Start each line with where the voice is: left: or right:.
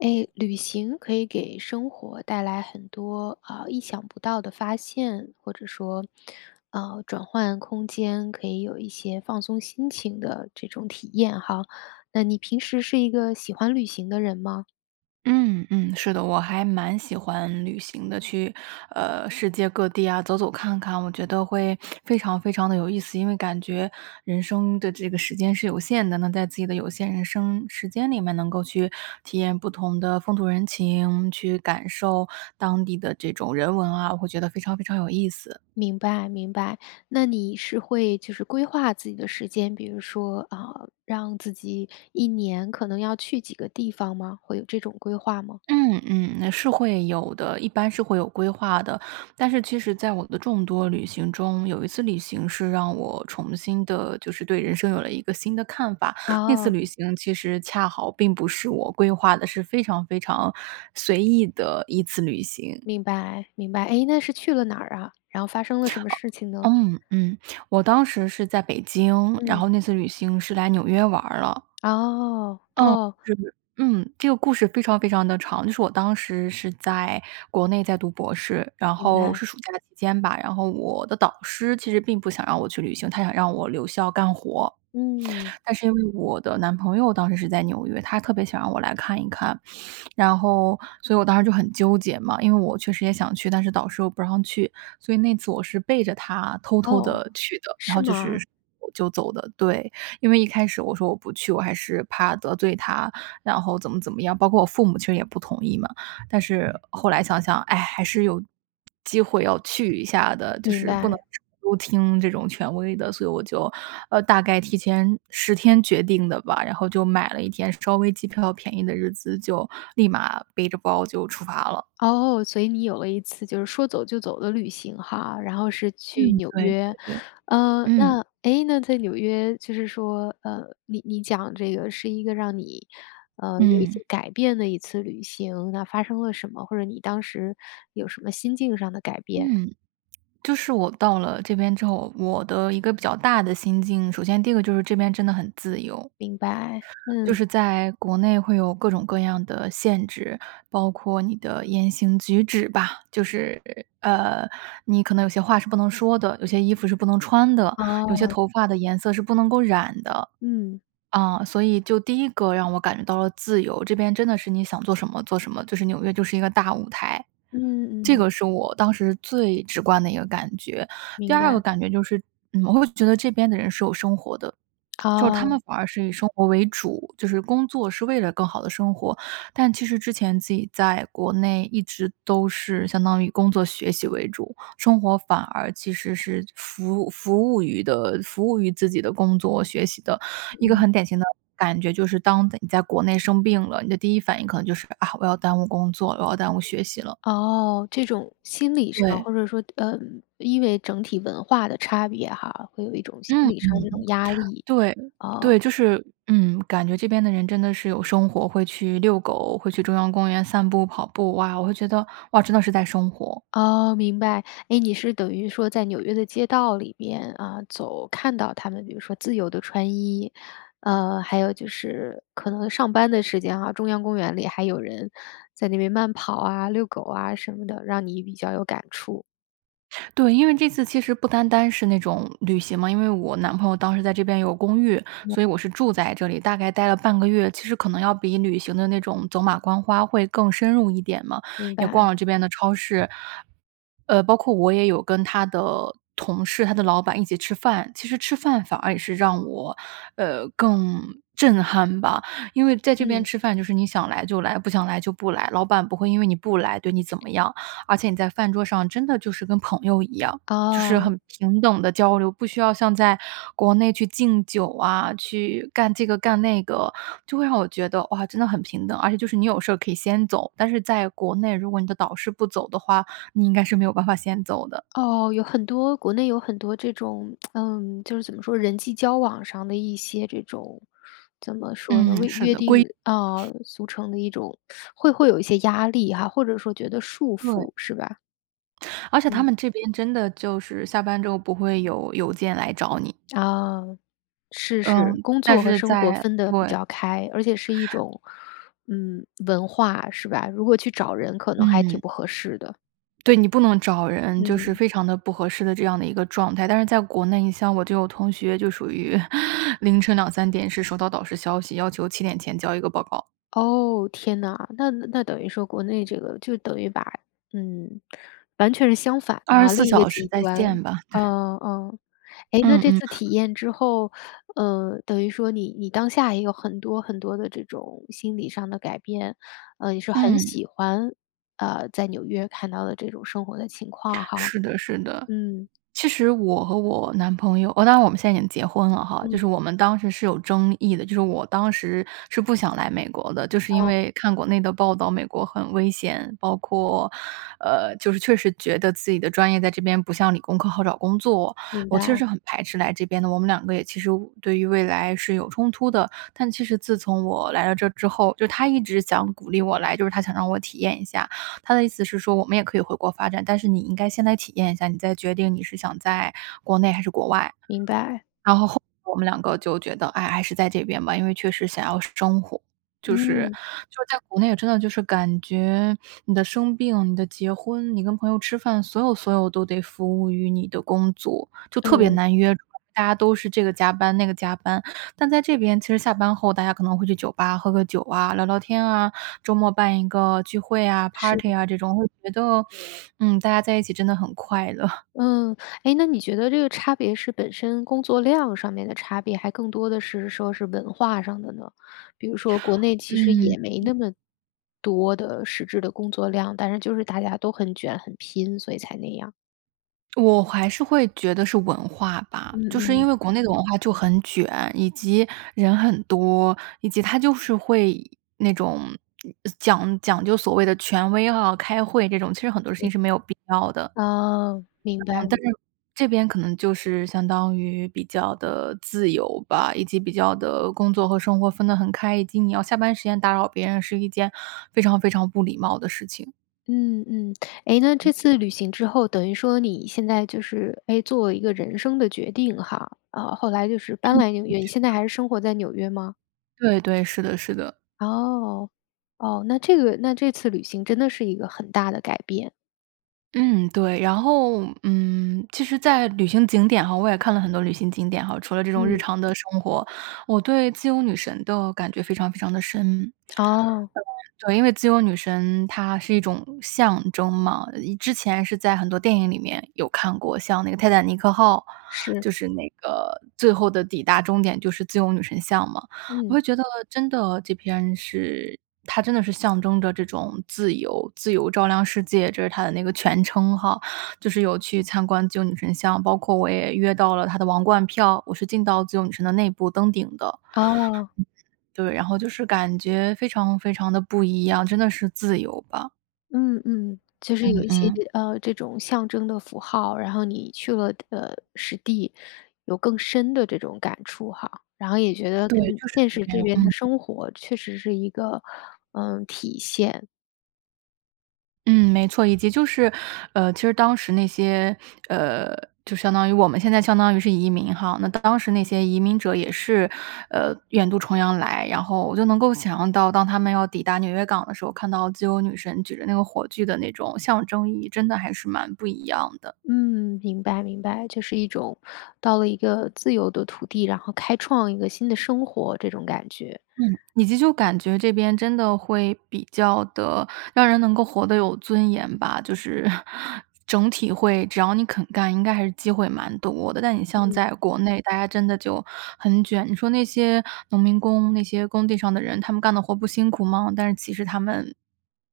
left: 诶，旅行可以给生活带来很多，呃，意想不到的发现，或者说，呃转换空间，可以有一些放松心情的这种体验哈。那你平时是一个喜欢旅行的人吗？
right: 嗯嗯，是的。我还蛮喜欢旅行的，去，呃，世界各地啊，走走看看，我觉得会 非常非常地有意思。因为感觉人生的这个时间是有限的。那在自己的有限人生时间里面，能够去体验不同的风土人情，去感受当地的这种人文啊，我会觉得非常非常有意思。
left: 明白明白，那你是会就是规划自己的时间，比如说，呃，让自己1年可能要去几个地方吗？会有这种规划吗？
right: 嗯嗯，那是会有的，一般是会有规划的。但是其实在我的众多旅行中，有一次旅行是让我重新地就是对人生有了一个新的看法。那次
left: 哦。
right: 旅行其实恰好并不是我规划的，是非常非常随意的一次旅行。
left: 明白明白。诶，那是去了哪儿啊？然后发生了
right: 啊
left: 什么事情呢？
right: 嗯嗯，我当时是在北京，然
left: 嗯。
right: 后那次旅行是来纽约玩儿了。
left: 哦，
right: 嗯，
left: 哦。
right: 这个嗯这个故事非常非常地长。就是我当时是在国内在读博士，然
left: 明
right: 后
left: 白。
right: 是暑假期间吧，然后我的导师其实并不想让我去旅行，他想让我留校干活。
left: 嗯。
right: 但是因为我的男朋友当时是在纽约，他特别想让我来看一看。然后所以我当时就很纠结嘛，因为我确实也想去，但是导师又不让去。所以那次我是背着他偷偷
left: 哦，
right: 地去的，然
left: 是
right: 后就是
left: 吗？
right: 就走的对，因为一开始我说我不去，我还是怕得罪他，然后怎么怎么样。包括我父母其实也不同意嘛，但是后来想想，哎，还是有机会要去一下的，就
left: 明
right: 是不能
left: 白。
right: 都听这种权威的。所以我就呃，大概提前10天决定的吧，然后就买了一天稍微机票便宜的日子，就立马背着包就出发了。
left: 哦，所以你有了一次就是说走就走的旅行哈，然后是去
right: 嗯，
left: 纽
right: 对
left: 约。
right: 对对，
left: 呃，
right: 嗯。
left: 那，诶那在纽约就是说，呃，你你讲这个是一个让你，呃，有一
right: 嗯。
left: 些改变的一次旅行，那发生了什么？或者你当时，有什么心境上的改变？
right: 嗯，就是我到了这边之后，我的一个比较大的心境，首先第一个就是这边真的很自由。
left: 明白，
right: 就
left: 嗯。
right: 是在国内会有各种各样的限制，包括你的言行举止吧。就是，呃，你可能有些话是不能说的，有些衣服是不能穿的，有些
left: 哦。
right: 头发的颜色是不能够染的。
left: 嗯。
right: 啊，所以就第1个让我感觉到了自由，这边真的是你想做什么做什么，就是纽约就是一个大舞台，
left: 嗯
right: 这
left: 嗯。
right: 个是我当时最直观的一个感觉。第
left: 明
right: 2个
left: 白。
right: 感觉就是，呃，我会觉得这边的人是有生活的。就是他
left: 哦。
right: 们反而是以生活为主，就是工作是为了更好地生活。但其实之前自己在国内一直都是相当于工作学习为主，生活反而其实是服服务于的服务于自己的工作学习的。一个
left: 嗯。
right: 很典型的感觉就是：当你在国内生病了，你的第1反应可能就是：啊，我要耽误工作了，我要耽误学习了。
left: 哦，这种心理上
right: 对。
left: 或者说，呃，因为整体文化的差别哈，会有一种心
right: 嗯
left: 理上的这
right: 嗯，
left: 种压力，
right: 对对。
left: 哦。
right: 就是，嗯，感觉这边的人真的是有生活，会去遛狗，会去中央公园散步、跑步。哇，我会觉得：“哇，真的是在生活。”
left: 哦，明白。诶，你是等于说在纽约的街道里边，啊走，看到他们比如说自由地穿衣，呃还有就是可能上班的时间啊，中央公园里还有人在那边慢跑啊、遛狗啊什么的，让你比较有感触。
right: 对，因为这次其实不单单是那种旅行嘛，因为我男朋友当时在这边有公寓，所以我是住在这里，大概待了半个月。其实可能要比旅行的那种走马观花会更深入一点嘛，
left: 明
right: 也逛
left: 白。
right: 了这边的超市呃，包括我也有跟他的同事、他的老板一起吃饭。其实吃饭反而也是让我，呃，更震撼吧。因为在这边
left: 嗯。
right: 吃饭就是你想来就来，不想来就不来，老板不会因为你不来对你怎么样。而且你在饭桌上真的就是，跟朋友一样，就是
left: 哦。
right: 很平等地交流，不需要像在国内去敬酒啊，去干这个干那个，就会让我觉得，哇，真的很平等。而且就是你有事儿可以先走，但是在国内，如果你的导师不走的话，你应该是没有办法先走的。
left: 哦，有很多，国内有很多这种，嗯，就是怎么说，人际交往上的一些这种，怎么说
right: 嗯，
left: 呢，为
right: 是
left: 约
right: 的，
left: 定，
right: 规
left: 呃，俗成的一种 会会有一些压力哈，或者说觉得束
right: 对。
left: 缚是吧？
right: 而且他
left: 嗯。
right: 们这边真的就是下班之后不会有邮件来找你。
left: 啊，是
right: 嗯，
left: 是。工
right: 但
left: 作和
right: 是
left: 生活
right: 在
left: 分得比
right: 对。
left: 较开，而且是一种，嗯，文化，是吧？如果去找人可能还挺
right: 嗯。
left: 不合适的。
right: 对，你不能找人，就是
left: 嗯。
right: 非常的不合适的这样的一个状态。但是在国内，你像我就有同学就属于 凌晨23点是收到导师消息，要求7点前交一个报告。
left: 哦，天哪。那那等于说国内这个就等于把嗯，完全是相反的
right: 二
left: 哈，
right: 十四
left: 另一个
right: 小时
left: 极
right: 在
left: 端
right: 线吧，对。
left: 嗯，嗯。诶，那
right: 嗯
left: 这
right: 嗯。
left: 次体验之后，呃，等于说你你当下也有很多很多的这种心理上的改变，呃，你说很
right: 嗯。
left: 喜欢，呃，在纽约看到的这种生活的情况哈，
right: 是的，是的。
left: 嗯。
right: 其实我和我男朋友哇，当然我们现在已经结婚了哈。就是
left: 嗯。
right: 我们当时是有争议的，就是我当时是不想来美国的，就是因
left: 哦。
right: 为看国内的报道，美国很危险，包括呃，就是确实觉得自己的专业在这边不像理工科好找工作，
left: 明
right: 我其实
left: 白。
right: 是很排斥来这边的，我们两个也其实未对于未来是有冲突的。但其实自从我来到这儿之后就他一直想鼓励我来，就是他想让我体验一下。他的意思是说我们也可以回国发展，但是你应该先来体验一下，你再决定你是想在国内还是国外。
left: 明白。
right: 然后后来我们两个就觉得：“唉，还是在这边吧。”因为确实想要生活就是
left: 嗯。
right: 就是在国内真的就是感觉你的生病、你的结婚、你跟朋友吃饭，所有所有都得服务于你的工作，就特别
left: 嗯。
right: 难约。主要大家都是这个加班，那个加班，但在这边其实下班后大家可能会去酒吧喝个酒啊、聊聊天啊，周末办一个聚会啊，party
left: 是。
right: 啊，这种会觉得 嗯，大家在一起真的很快乐。
left: 嗯，诶，那你觉得这个差别是本身工作量上面的差别还更多的是说是文化上的呢？比如说国内其实
right: 嗯。
left: 也没
right: 嗯。
left: 那么，多的实质的工作量，但是就是大家都很卷、很拼，所以才那样？
right: 我还是会觉得是文化吧，
left: 嗯
right: 就是因
left: 嗯。
right: 为国内的文化就很卷，以及人很多，以及它就是会那种讲讲究所谓的权威啊，开会这种，其实很多事情是没有必要的。
left: 哦，明
right: 嗯，但
left: 白。
right: 是这边可能就是相当于比较地自由吧，以及比较得工作和生活分得很开，以及你要下班时间打扰别人是一件非常非常不礼貌的事情。
left: 嗯，嗯。诶，那这次旅行之后，等于说你现在就是，诶，做一个人生的决定哈。啊，后来就是搬来纽约，你现在
right: [unintelligible]
left: 还是生活在纽约吗？
right: 对对，是的是的。
left: 哦，哦，那这个那这次旅行真的是一个很大的改变。
right: 嗯，对，然后嗯，其实在旅行景点哈，我也看了很多旅行景点哈，除了这种日
left: 嗯。
right: 常的生活，我对自由女神的感觉非常非常地深。
left: 哦。
right: 对，因为自由女神它是一种象征嘛，一之前是在很多电影里面有看过，像那个《泰坦尼克号》，
left: 是。
right: 就是那个最后的抵达终点就是自由女神像嘛。我
left: 嗯。
right: 会觉得真的这篇是它真的是象征着这种自由自由照亮世界，这是它的那个全称哈。就是有去参观自由女神像，包括我也约到了它的王冠票，我是进到自由女神的内部登顶的。
left: 哦。
right: 对，然后就是感觉非常非常地不一样，真的是自由吧。
left: 嗯嗯，就是有
right: 嗯
left: 一些
right: 嗯。
left: 这，呃，这种象征的符号，然后你去了，呃，实地，有更深的这种感触哈，然后也觉得
right: 对，
left: 跟
right: 就是
left: 现
right: 会
left: 实
right: 这
left: 这
right: 样，嗯。
left: 边的生活确实是一个，呃，体现。
right: 嗯，没错。以及就是，呃，其实当时那些，呃，就相当于我们现在相当于是移民哈，那当时那些移民者也是，呃，远渡重洋来，然后我就能够想象到当他们要抵达纽约港的时候，看到自由女神举着那个火炬的那种象征意义，真的还是蛮不一样的。
left: 嗯，明白明白。就是一种到了一个自由的土地，然后开创一个新的生活，这种感觉。
right: 嗯，你就就感觉这边真的会比较地让人能够活得有尊严吧，就是 整体会只要你肯干，应该还是机会蛮多的。但你像
left: 嗯。
right: 在国内大家真的就很卷，你说那些农民工，那些工地上的人，他们干的活不辛苦吗？但是其实他们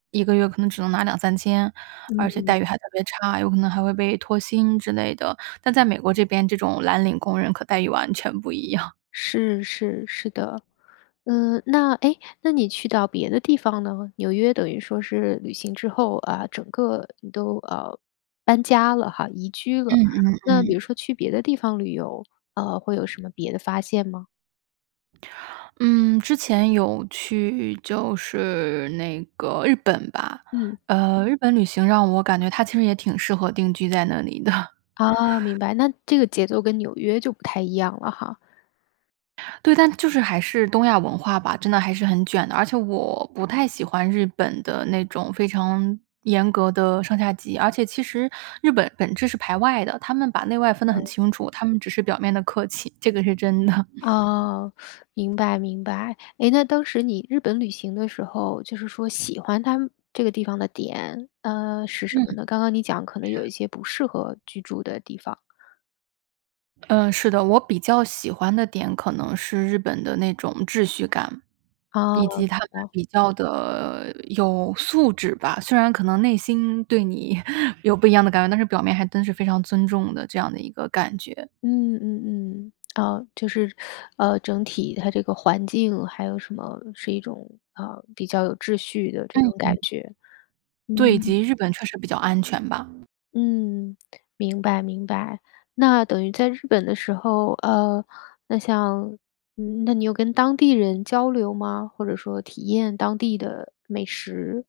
right: 1个月可能只能拿2-3千，而且
left: 嗯。
right: 待遇还特别差，有可能还会被拖薪之类的。但在美国这边，这种蓝领工人可待遇完全不一样。
left: 是，是，是的。嗯，那，哎，那你去到别的地方呢？纽约等于说是旅行之后，啊，整个你都，呃，搬家了哈，移居
right: 嗯
left: 了。
right: 嗯
left: 那比如
right: 嗯。
left: 说去别的地方旅游，呃，会有什么别的发现吗？
right: 嗯，之前有去就是，那个，日本吧，
left: 嗯。
right: 呃，日本旅行让我感觉它其实也挺适合定居在那里的。
left: 哦，明白，那这个节奏跟纽约就不太一样了哈。
right: 对，但它就是还是东亚文化吧，真的还是很卷的，而且我不太喜欢日本的那种非常严格的上下级。而且其实日本本质是排外的，他们把内外分得很
left: 嗯。
right: 清楚，他们只是表面的客气，这个是真的。
left: 哦，明白，明白。诶，那当时你日本旅行的时候，就是说喜欢他们这个地方的点，呃，是什么
right: 嗯。
left: 呢？刚刚你讲可能有一些不适合居住的地方。
right: 呃，是的，我比较喜欢的点可能是日本的那种秩序感，
left: 哦，
right: 以及
left: 明
right: 他们
left: 白。
right: 比较的，有素质吧。虽然可能内心对你 有不一样的感官，但是表面还真是非常尊重的，这样的一个感觉。
left: 嗯嗯嗯，啊，就是，呃，整体它这个环境还有什么是一种，呃，比较有秩序的这
right: 嗯
left: 种
right: 哼。
left: 感觉。
right: 对，以
left: 嗯。
right: 及日本确实比较安全吧。
left: 嗯，明白明白。那等于在日本的时候，呃，那像，那你有跟当地人交流吗？或者说体验当地的美食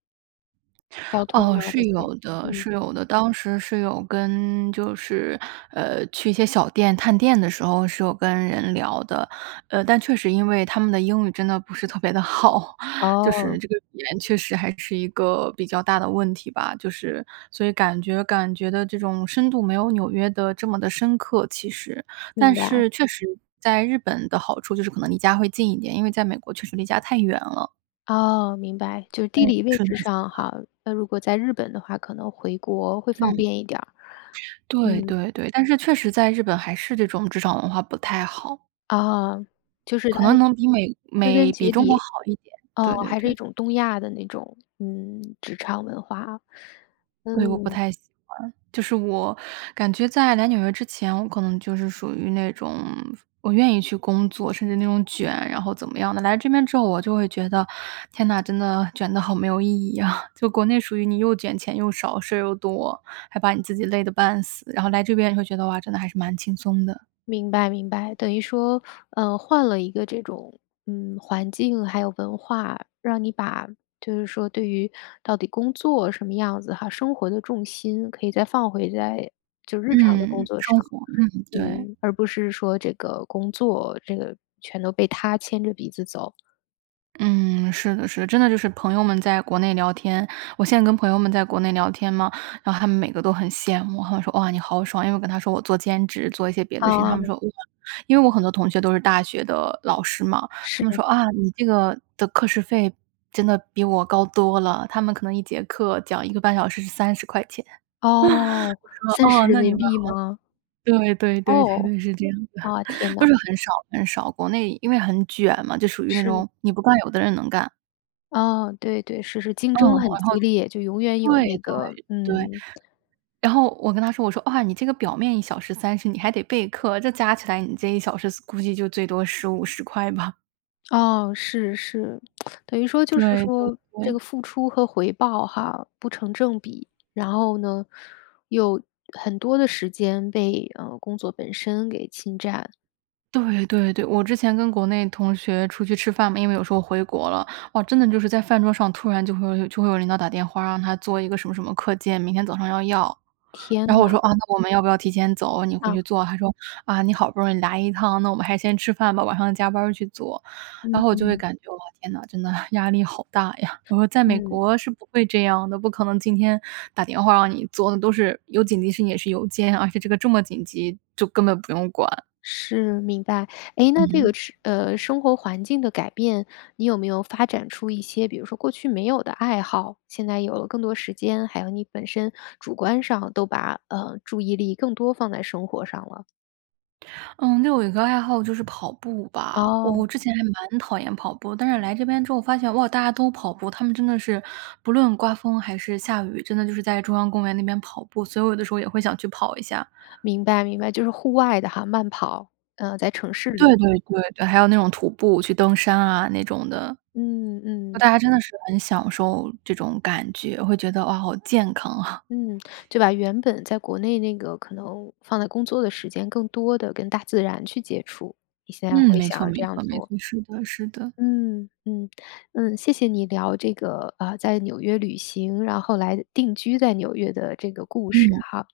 left: ······交通
right: 哦，
left: 啊这
right: 是
left: 些，
right: 有的
left: 嗯。
right: 是有的。当时是有跟就是，呃，去一些小店探店的时候，是有跟人聊的。呃，但确实因为他们的英语，真的不是特别地好，就
left: 哦。
right: 是这个语言确实还是一个比较大的问题吧，就是所以感觉感觉的这种深度，没有纽约的这么地深刻，其实。
left: 明
right: 但
left: 白。
right: 是确实在日本的好处就是可能离家会近一点，因为在美国确实离家太远了。
left: 哦，明白。就
right: 嗯，
left: 地理位
right: 是的
left: 置
right: 是
left: 上
right: 的。
left: 哈，那如果在日本的话，可能回国会方
right: 嗯。
left: 便一点儿。
right: 嗯。对
left: 嗯。
right: 对对，但是确实在日本还是这种职场文化不太好。
left: 啊，就是它
right: 可能能比美
left: 归根
right: 美比
left: 结
right: 中国
left: 底，
right: 好一点，
left: 噢，
right: 对对
left: 还是一
right: 对。
left: 种东亚的那种，嗯，职场文化。
right: 对，我不
left: 嗯。
right: 太喜欢。就是我感觉在来纽约之前，我可能就是属于那种，我愿意去工作，甚至那种卷，然后怎么样的。来这边之后，我就会觉得：“天呐，真的卷得好没有意义啊。”就国内属于你又卷钱又少，事儿又多。还把你自己累得半死，然后来这边会觉得：“哇，真的还是蛮轻松的。”
left: 明白明白，等于说，呃，换了一个这种，嗯，环境还有文化，让你把就是说对于到底工作什么样子哈，生活的重心可以再放回在就日常的工
right: 嗯，
left: 作
right: 生
left: 上。
right: 活，嗯，对。
left: 嗯，而不是说这个工作这个全都被它牵着鼻子走。
right: 嗯，是的，是的。真的就是朋友们在国内聊天我现在跟朋友们在国内聊天嘛，然后他们每个都很羡慕，他们说：“哇，你好爽。”因为我跟他说我做兼职，做一些别的事情，他们
left: 哦
right: 说：“哇。”因为我很多同学都是大学的老师嘛，他
left: 是。
right: 们说：“啊，你这个的课时费真的比我高多了。”他们可能1节课讲1个半小时是¥30钱。
left: 哦，三
right: 我说：
left: 十
right: “哦，
left: 人
right: 那你
left: 民
right: 们
left: 币
right: 好”
left: 吗？
right: 对，对对对
left: 哦，
right: 对，是这样子
left: 啊，
right: 的，
left: 天
right: 都是
left: 哪。
right: 很少很少，国内因为很卷嘛，就属于那
left: 是。
right: 种你不干，有的人能干。
left: 哦，对对，是是，竞
right: 嗯，
left: 争很
right: 然后
left: 激烈，就永远有
right: 对，
left: 那个
right: 对，对。
left: 嗯。
right: 然后，我跟他说我说：“哇，你这个表面1小时30你还得备课，这加起来你这1小时所估计就最多15、¥10吧。
left: 哦，是，是，等于说就是
right: 对，对，
left: 说这
right: 对。
left: 个付出和回报哈，不成正比。然后呢，又很多的时间被，嗯，工作本身给侵占。
right: 对，对，对，我之前跟国内同学出去吃饭嘛。因为我有时候回国了，哇，真的就是在饭桌上突然就会就会有领导打电话，让他做一个什么什么课件，明天早上要要。然
left: 天
right: 后我说：
left: 哪。
right: “啊，那我们要不要提前走？你回
left: 啊。
right: 去做。”他说：“啊，你好不容易来一趟，那我们还是先吃饭吧，晚上加班儿去做。”然后我就会
left: 嗯。
right: 感觉：“哇，天哪，真的，压力好大呀。”我说：“在美
left: 嗯。
right: 国是不会这样的，不可能今天打电话让你做的，都是有紧急事情也是邮件，而且这个这么紧急就根本不用管。”
left: 是，明白。诶，那这个
right: 嗯。
left: 是呃，生活环境的改变，你有没有发展出一些比如说过去没有的爱好？现在有了更多时间，还有你本身主观上都把，呃，注意力更多放在生活上了。
right: 嗯，另外我有一个爱好就是跑步吧，我
left: 哦。
right: 我之前还蛮讨厌跑步，但是来这边之后发现，哇，大家都跑步，他们真的是不论刮风还是下雨，真的就是在中央公园那边跑步，所以我有的时候也会想去跑一下。
left: 明白，明白，就是户外的哈，慢跑，呃，在城市
right: 对
left: 里。
right: 对对对，还有那种徒步去登山啊那种的，
left: 嗯，嗯。
right: 大家真的是很享受这种感觉，会觉得：“哇，好健康啊。”
left: 嗯，就把原本在国内那个可能放在工作的时间更多的跟大自然去接触，你现在
right: 嗯，
left: 会
right: 没
left: 想
right: 错
left: 要这
right: 没
left: 样
right: 错没
left: 做。
right: 错，是的是的。
left: 嗯，嗯，嗯，谢谢你聊这个，呃，在纽约旅行，然后来定居在纽约的这个故事
right: 嗯。
left: 哈。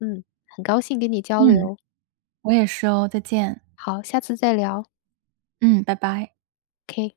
left: 嗯，很高兴跟你交
right: 嗯，
left: 流。
right: 我也是哦，再见。
left: 好，下次再聊。
right: 嗯，拜拜。
left: K。